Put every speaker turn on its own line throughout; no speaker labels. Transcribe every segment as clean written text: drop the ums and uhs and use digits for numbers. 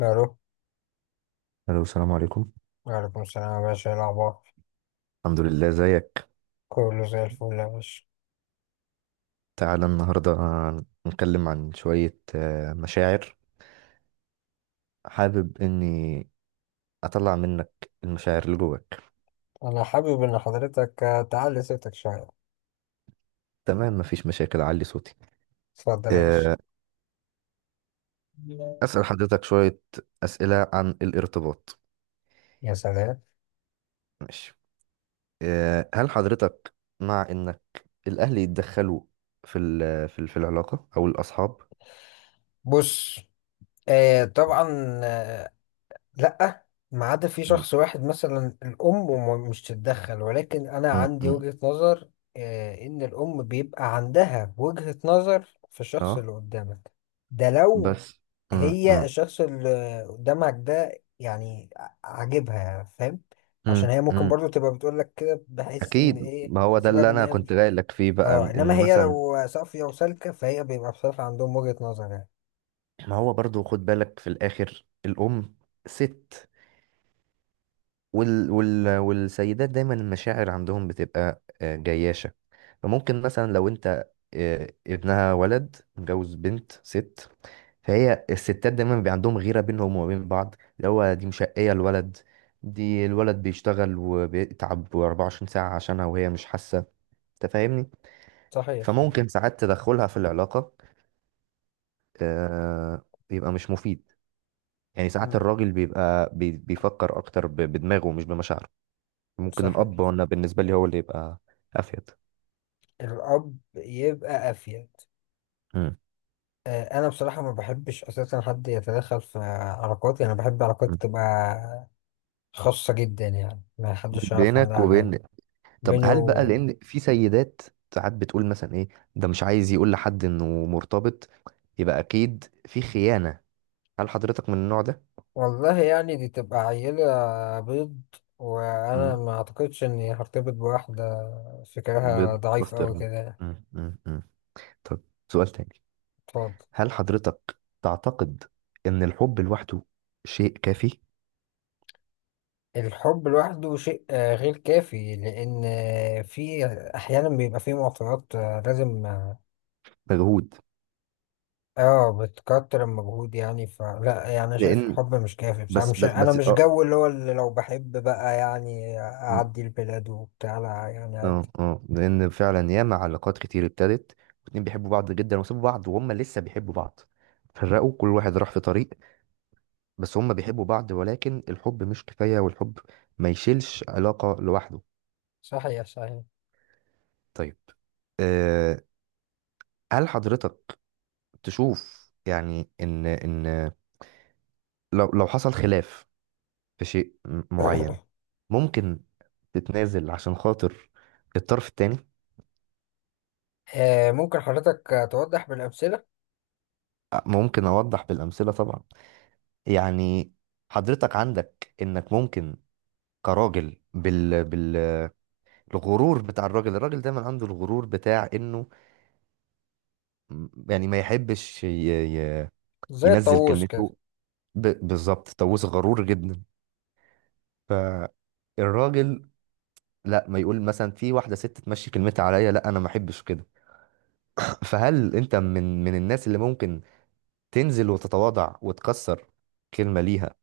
الو.
الو، السلام عليكم.
وعليكم السلام يا باشا، ايه الاخبار؟
الحمد لله، زيك.
كله زي الفل يا باشا.
تعالى النهارده نتكلم عن شوية مشاعر. حابب اني اطلع منك المشاعر اللي جواك.
انا حابب ان حضرتك تعلي صوتك شويه.
تمام، مفيش مشاكل، اعلي صوتي.
اتفضل يا باشا.
آه، اسأل حضرتك شوية اسئلة عن الارتباط.
يا سلام.
ماشي. هل حضرتك مع انك الاهل يتدخلوا في العلاقة او الاصحاب؟
بص. طبعا. آه لا، ما عدا في
م- م-
شخص واحد مثلا الام وم- مش تتدخل، ولكن انا
م-
عندي
م.
وجهة نظر. ان الام بيبقى عندها وجهة نظر في الشخص
اه،
اللي قدامك. ده لو
بس م-
هي
م-
الشخص اللي قدامك ده يعني عاجبها، فاهم؟ عشان
م-
هي ممكن
م-
برضو تبقى بتقول لك كده، بحيث ان
اكيد،
ايه،
ما هو ده
بسبب
اللي
ان
انا
هي
كنت
مش...
جاي لك فيه بقى،
اه، انما
ان
هي
مثلا
لو صافية وسالكة فهي بيبقى بصراحة عندهم وجهة نظر يعني.
ما هو برضو خد بالك في الاخر، الام ست، والسيدات دايما المشاعر عندهم بتبقى جياشة. فممكن مثلا لو انت ابنها، ولد متجوز بنت ست، فهي الستات دايما بيبقى عندهم غيرة بينهم وبين بعض، اللي هو دي مشقية الولد، دي الولد بيشتغل وبيتعب 24 ساعة عشانها وهي مش حاسة. انت فاهمني؟
صحيح صحيح.
فممكن ساعات تدخلها في العلاقة بيبقى مش مفيد. يعني ساعات
مم،
الراجل بيبقى بيفكر اكتر بدماغه مش بمشاعره. ممكن الاب،
صحيح.
وانا بالنسبه لي هو اللي يبقى افيد.
الأب يبقى أفيد.
مم.
أنا بصراحة ما بحبش أساسا حد يتدخل في علاقاتي، أنا بحب
مم.
علاقاتي تبقى خاصة جدا، يعني ما حدش يعرف
بينك
عنها
وبين.
حاجة.
طب
بيني
هل بقى،
و...
لان في سيدات ساعات بتقول مثلا ايه، ده مش عايز يقول لحد انه مرتبط، يبقى اكيد في خيانه، هل حضرتك من النوع ده؟
والله يعني دي تبقى عيلة بيض، وأنا
مم.
ما أعتقدش إني هرتبط بواحدة فكرها
بيض
ضعيف أوي
بسطرمه.
كده.
مم. مم. مم. طب، سؤال تاني.
اتفضل.
هل حضرتك تعتقد ان الحب لوحده شيء كافي؟
الحب لوحده شيء غير كافي، لأن في أحيانا بيبقى في معطيات لازم
مجهود.
بتكتر المجهود يعني، فلا يعني أنا شايف
لان
الحب مش كافي، بس أنا
بس
مش
بس بس اه
جو اللي هو اللي لو بحب بقى يعني
م.
أعدي البلاد وبتاع، لا يعني
اه
عادي.
اه لان فعلا ياما علاقات كتير ابتدت، واتنين بيحبوا بعض جدا وسابوا بعض وهم لسه بيحبوا بعض، فرقوا، كل واحد راح في طريق. بس هم بيحبوا بعض، ولكن الحب مش كفاية، والحب ما يشيلش علاقة لوحده.
صحيح صحيح.
طيب، آه، هل حضرتك تشوف يعني ان لو حصل خلاف في شيء معين، ممكن تتنازل عشان خاطر الطرف التاني؟
ممكن حضرتك توضح بالأمثلة؟
ممكن اوضح بالامثله طبعا. يعني حضرتك عندك انك ممكن كراجل بالغرور بتاع الراجل، الراجل دايما عنده الغرور بتاع انه يعني ما يحبش ي...
زي
ينزل
الطاووس كده.
كلمته ب... بالظبط، طاووس، غرور جدا. فالراجل، لا ما يقول مثلا في واحده ست تمشي كلمتها عليا، لا انا ما احبش كده. فهل انت من الناس اللي ممكن تنزل وتتواضع وتكسر كلمه ليها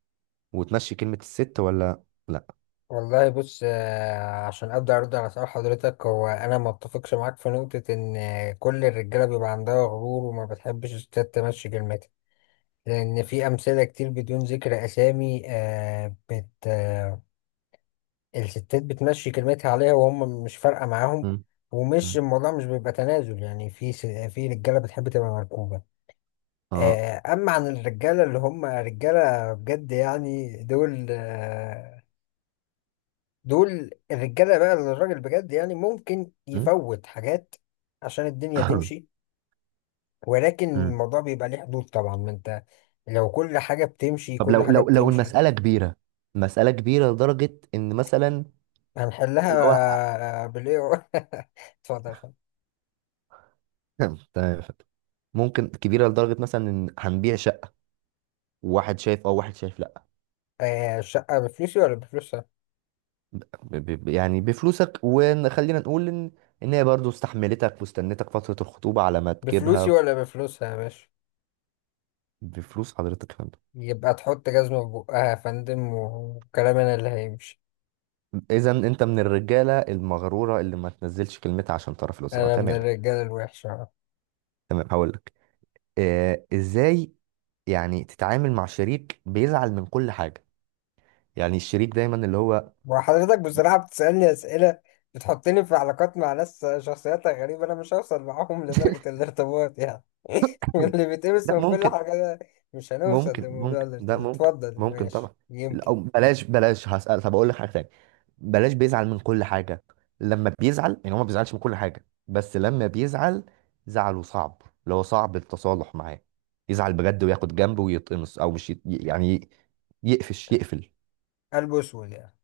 وتمشي كلمه الست، ولا لا؟
والله بص، عشان ابدا ارد على سؤال حضرتك، هو انا ما اتفقش معاك في نقطه ان كل الرجاله بيبقى عندها غرور وما بتحبش الستات تمشي كلمتها، لان في امثله كتير بدون ذكر اسامي آه، بت آه، الستات بتمشي كلمتها عليها وهم مش فارقه معاهم.
مم.
ومش
مم.
الموضوع مش بيبقى تنازل، يعني في في رجاله بتحب تبقى مركوبه.
اه.
اما عن الرجاله اللي هم رجاله بجد، يعني دول دول الرجاله بقى اللي الراجل بجد يعني ممكن
مم.
يفوت حاجات عشان الدنيا تمشي. ولكن
مم.
الموضوع بيبقى ليه حدود طبعا، ما انت لو كل حاجه بتمشي
طب
كل
لو
حاجه بتمشي.
المسألة كبيرة، مسألة كبيرة لدرجة إن مثلا اللي هو
هنحلها بالاي. اتفضل اتفضل.
تمام يا فندم. ممكن كبيرة لدرجة مثلا إن هنبيع شقة، وواحد شايف أه وواحد شايف لأ.
الشقه بفلوسي ولا بفلوسها؟
ب- يعني بفلوسك، وخلينا نقول إن هي برضه استحملتك واستنتك فترة الخطوبة على ما
بفلوسي
تجيبها.
ولا بفلوسها يا باشا؟
بفلوس حضرتك يا فندم.
يبقى تحط جزمه في بقها يا فندم، وكلام انا اللي هيمشي.
إذا أنت من الرجالة المغرورة اللي ما تنزلش كلمتها عشان طرف الأسرة،
انا من
تمام.
الرجاله الوحشه.
تمام، هقول لك، إزاي يعني تتعامل مع شريك بيزعل من كل حاجة؟ يعني الشريك دايما اللي هو.
وحضرتك بصراحة بتسألني أسئلة بتحطني في علاقات مع ناس شخصياتها غريبة، أنا مش هوصل معاهم لدرجة الارتباط يعني. اللي بيتقمص
لا،
من كل
ممكن.
حاجة ده، مش هنوصل
ممكن.
لموضوع
ممكن ده
الارتباط.
ممكن
اتفضل
ممكن
ماشي
طبعا.
يمكن.
او بلاش، هسأل. طب اقول لك حاجه تانية، بلاش بيزعل من كل حاجه، لما بيزعل، يعني هو ما بيزعلش من كل حاجه بس لما بيزعل زعله صعب، اللي هو صعب التصالح معاه، يزعل بجد وياخد جنبه ويتقمص او مش يعني يقفش، يقفل.
قلب أسود يعني؟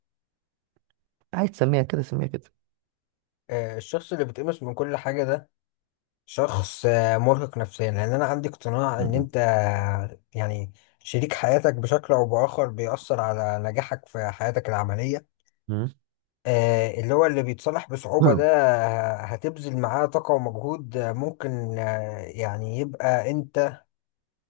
عايز تسميها كده سميها كده.
الشخص اللي بيتقمص من كل حاجة ده شخص مرهق نفسيا، لأن أنا عندي اقتناع إن
م-
أنت يعني شريك حياتك بشكل أو بآخر بيأثر على نجاحك في حياتك العملية.
م-
اللي هو اللي بيتصلح بصعوبة
م.
ده هتبذل معاه طاقة ومجهود، ممكن يعني يبقى انت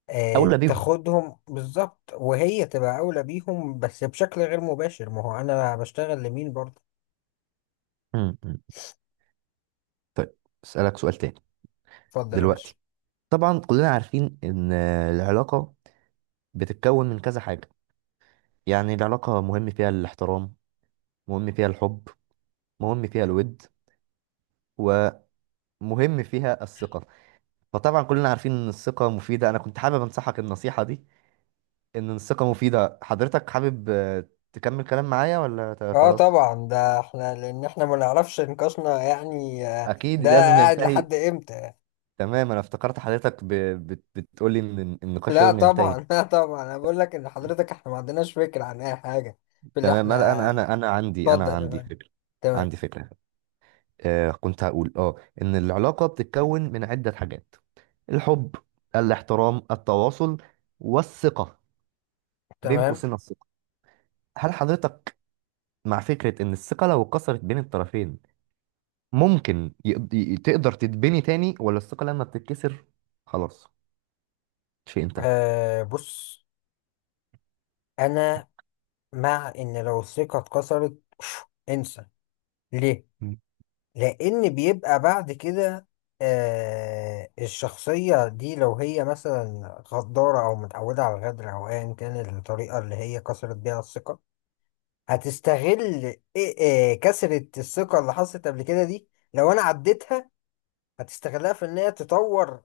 اولى بيهم.
تاخدهم بالظبط، وهي تبقى أولى بيهم، بس بشكل غير مباشر، ما هو أنا بشتغل لمين برضه.
م- م. طيب، اسالك سؤال تاني.
اتفضل يا باشا.
دلوقتي طبعا كلنا عارفين ان العلاقه بتتكون من كذا حاجة، يعني العلاقة مهم فيها الاحترام، مهم فيها الحب، مهم فيها الود، ومهم فيها الثقة. فطبعا كلنا عارفين ان الثقة مفيدة. انا كنت حابب انصحك النصيحة دي، ان الثقة مفيدة. حضرتك حابب تكمل كلام معايا ولا
اه
خلاص؟
طبعا، ده احنا لان احنا ما نعرفش نقاشنا يعني
اكيد
ده
لازم
قاعد
ينتهي.
لحد امتى.
تمام، انا افتكرت حضرتك بتقولي ان النقاش
لا
لازم ينتهي.
طبعا لا طبعا، انا بقول لك ان حضرتك احنا ما عندناش فكرة عن اي حاجة في اللي
تمام، لا، انا
احنا...
انا انا عندي
اتفضل
انا
يا
عندي
فندم.
فكرة.
تمام
عندي فكرة. كنت هقول ان العلاقة بتتكون من عدة حاجات، الحب، الاحترام، التواصل، والثقة. بين
تمام.
قوسين الثقة. هل حضرتك مع فكرة ان الثقة لو اتكسرت بين الطرفين ممكن تقدر تتبني تاني، ولا الثقة لما بتتكسر خلاص شيء انتهى؟
بص، انا مع ان لو الثقة اتكسرت انسى. ليه؟
مم.
لان بيبقى بعد كده الشخصية دي لو هي مثلا غدارة او متعودة على الغدر او ايا كان الطريقة اللي هي كسرت بيها الثقة، هتستغل كسرة الثقة اللي حصلت قبل كده دي. لو انا عديتها، هتستغلها في ان هي تطور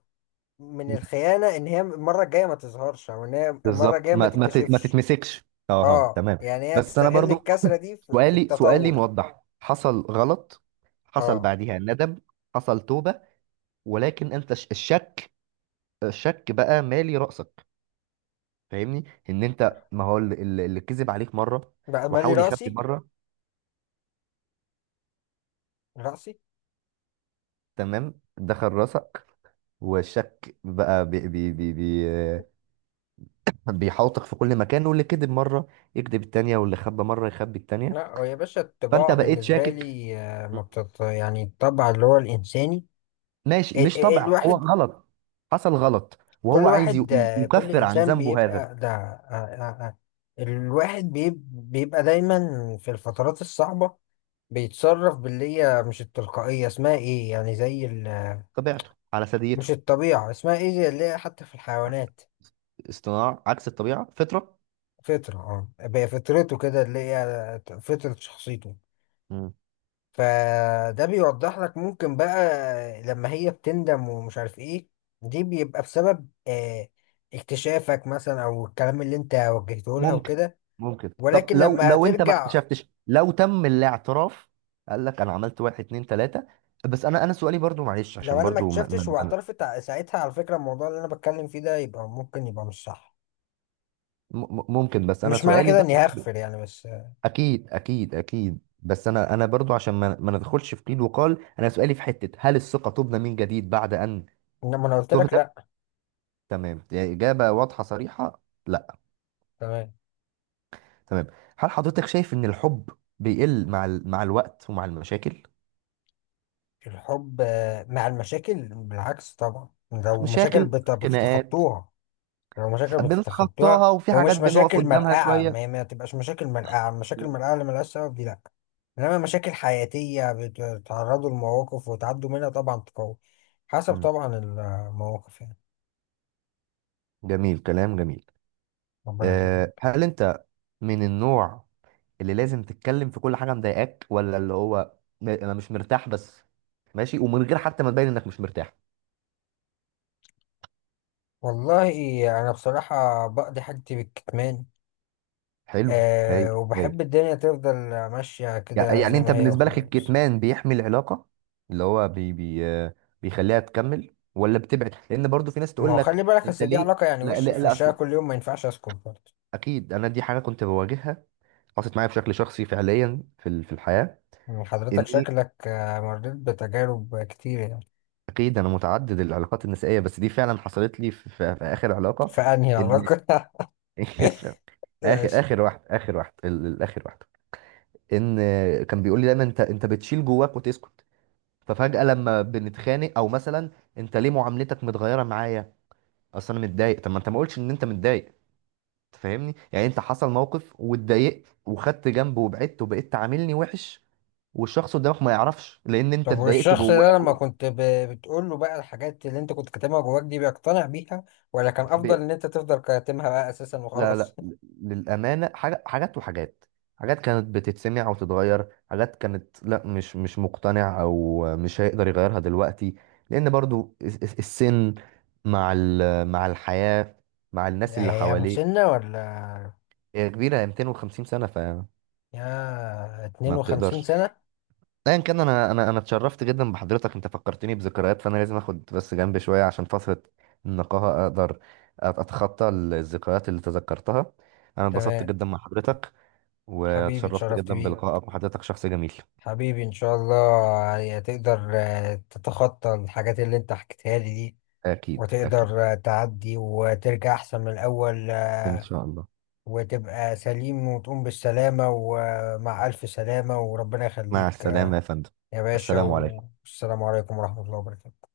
من الخيانة، ان هي المرة الجاية ما تظهرش، او ان هي المرة
بالظبط،
الجاية ما
ما
تتكشفش.
تتمسكش.
اه
تمام.
يعني هي
بس انا
تستغل
برضو
الكسرة دي في
سؤالي،
التطور.
موضح، حصل غلط، حصل
اه،
بعديها ندم، حصل توبة، ولكن انت الشك، بقى مالي رأسك. فاهمني؟ ان انت، ما هو اللي، اللي كذب عليك مرة
بقى مالي
وحاول يخبي
راسي.
مرة،
راسي.
تمام، دخل راسك. والشك بقى بي بي بي بي بيحاوطك في كل مكان، واللي كذب مرة يكذب التانية، واللي خبى مرة يخبي التانية،
لا هو يا باشا الطباع
فانت بقيت
بالنسبة
شاكك.
لي ما بتط... يعني الطبع اللي هو الإنساني،
ماشي، مش طبع، هو
الواحد،
غلط، حصل غلط
كل
وهو عايز
واحد كل
يكفر عن
إنسان
ذنبه هذا.
بيبقى ده الواحد بيبقى دايما في الفترات الصعبة بيتصرف باللي هي مش التلقائية اسمها ايه يعني زي ال...
طبيعته على
مش
ثديته.
الطبيعة اسمها ايه، زي اللي هي حتى في الحيوانات،
اصطناع عكس الطبيعة، فطرة.
فطرة. اه هي فطرته كده اللي هي فطرة شخصيته. فده بيوضح لك ممكن بقى لما هي بتندم ومش عارف ايه، دي بيبقى بسبب اكتشافك مثلا او الكلام اللي انت وجهته لها
ممكن،
وكده.
ممكن. طب
ولكن
لو
لما
انت ما
هترجع...
اكتشفتش، لو تم الاعتراف، قال لك انا عملت واحد اتنين تلاتة، بس انا سؤالي برضو، معلش،
لو
عشان
انا ما
برضو
اكتشفتش واعترفت ساعتها، على فكرة الموضوع اللي انا بتكلم فيه ده يبقى ممكن يبقى مش صح.
ممكن، بس انا
مش معنى
سؤالي
كده
بس.
اني هغفر يعني، بس
اكيد بس انا برضو عشان ما ندخلش في قيل وقال، انا سؤالي في حتة، هل الثقة تبنى من جديد بعد ان
انما انا قلت لك
تهدم؟
لا.
تمام، يعني اجابة واضحة صريحة، لا.
تمام.
تمام. هل حضرتك شايف ان الحب بيقل مع مع الوقت ومع المشاكل؟
الحب مع المشاكل بالعكس طبعا، لو مشاكل
مشاكل، خناقات،
بتتخطوها، لو مشاكل بتتخطوها
بنتخطاها، وفي حاجات
ومش
بنقف
مشاكل
قدامها
مرقعة،
شوية.
ما تبقاش مشاكل مرقعة، مشاكل
مم.
مرقعة اللي ملهاش سبب دي لأ. إنما مشاكل حياتية بتتعرضوا لمواقف وتعدوا منها، طبعا تقوي، حسب
مم.
طبعا المواقف يعني.
جميل، كلام جميل.
ربنا
أه،
يخليك.
هل انت من النوع اللي لازم تتكلم في كل حاجة مضايقاك، ولا اللي هو انا مش مرتاح بس ماشي، ومن غير حتى ما تبين انك مش مرتاح؟
والله أنا بصراحة بقضي حاجتي بالكتمان.
حلو، هايل،
أه
هايل.
وبحب الدنيا تفضل ماشية كده
يعني
زي
انت
ما هي
بالنسبة لك
وخلاص.
الكتمان بيحمي العلاقة، اللي هو بي بي آه، بيخليها تكمل، ولا بتبعد، لان برضو في ناس
ما
تقول
هو
لك.
خلي بالك،
انت
اصل دي
ليه؟
علاقة يعني،
لا
وشي
لا
في
لا،
وشها كل يوم، ما ينفعش اسكت برضه.
اكيد انا دي حاجة كنت بواجهها، حصلت معايا بشكل شخصي فعليا في الحياة.
يعني حضرتك
اني،
شكلك مريت بتجارب كتير يعني؟
اكيد انا متعدد العلاقات النسائيه، بس دي فعلا حصلت لي في اخر علاقه.
فأنهي
ان
علاقة؟ ماشي.
اخر واحد، ان كان بيقول لي دايما انت، بتشيل جواك وتسكت، ففجاه لما بنتخانق او مثلا، انت ليه معاملتك متغيره معايا؟ اصل انا متضايق. طب ما انت ما قلتش ان انت متضايق. أنت فاهمني؟ يعني انت حصل موقف واتضايقت وخدت جنب وبعدت وبقيت تعاملني وحش، والشخص قدامك ما يعرفش لان انت
طب
اتضايقت
والشخص
جواه.
ده لما كنت بتقول له بقى الحاجات اللي انت كنت كاتمها جواك دي، بيقتنع بيها ولا كان افضل ان انت تفضل كاتمها بقى اساسا
لا،
وخلاص؟
لا. للأمانة، حاجة حاجات وحاجات، حاجات كانت بتتسمع وتتغير، حاجات كانت لا، مش مش مقتنع، أو مش هيقدر يغيرها دلوقتي، لأن برضو السن مع مع الحياة، مع الناس اللي
هي
حواليه.
مسنة ولا؟
هي كبيرة، هي 250 سنة، فما
يا 52
بتقدرش.
سنة.
أيا كان، أنا اتشرفت جدا بحضرتك، أنت فكرتني بذكريات، فأنا لازم آخد بس جنب شوية عشان فترة النقاهة أقدر أتخطى الذكريات اللي تذكرتها. أنا اتبسطت
تمام.
جدا مع حضرتك،
حبيبي
واتشرفت
اتشرفت
جدا
بيك.
بلقائك، وحضرتك شخص جميل.
حبيبي ان شاء الله يعني تقدر تتخطى الحاجات اللي انت حكيتها لي دي،
أكيد، أكيد.
وتقدر تعدي وترجع أحسن من الأول،
إن شاء الله.
وتبقى سليم وتقوم بالسلامة ومع ألف سلامة وربنا
مع
يخليك
السلامة يا فندم.
يا باشا،
السلام عليكم.
والسلام عليكم ورحمة الله وبركاته.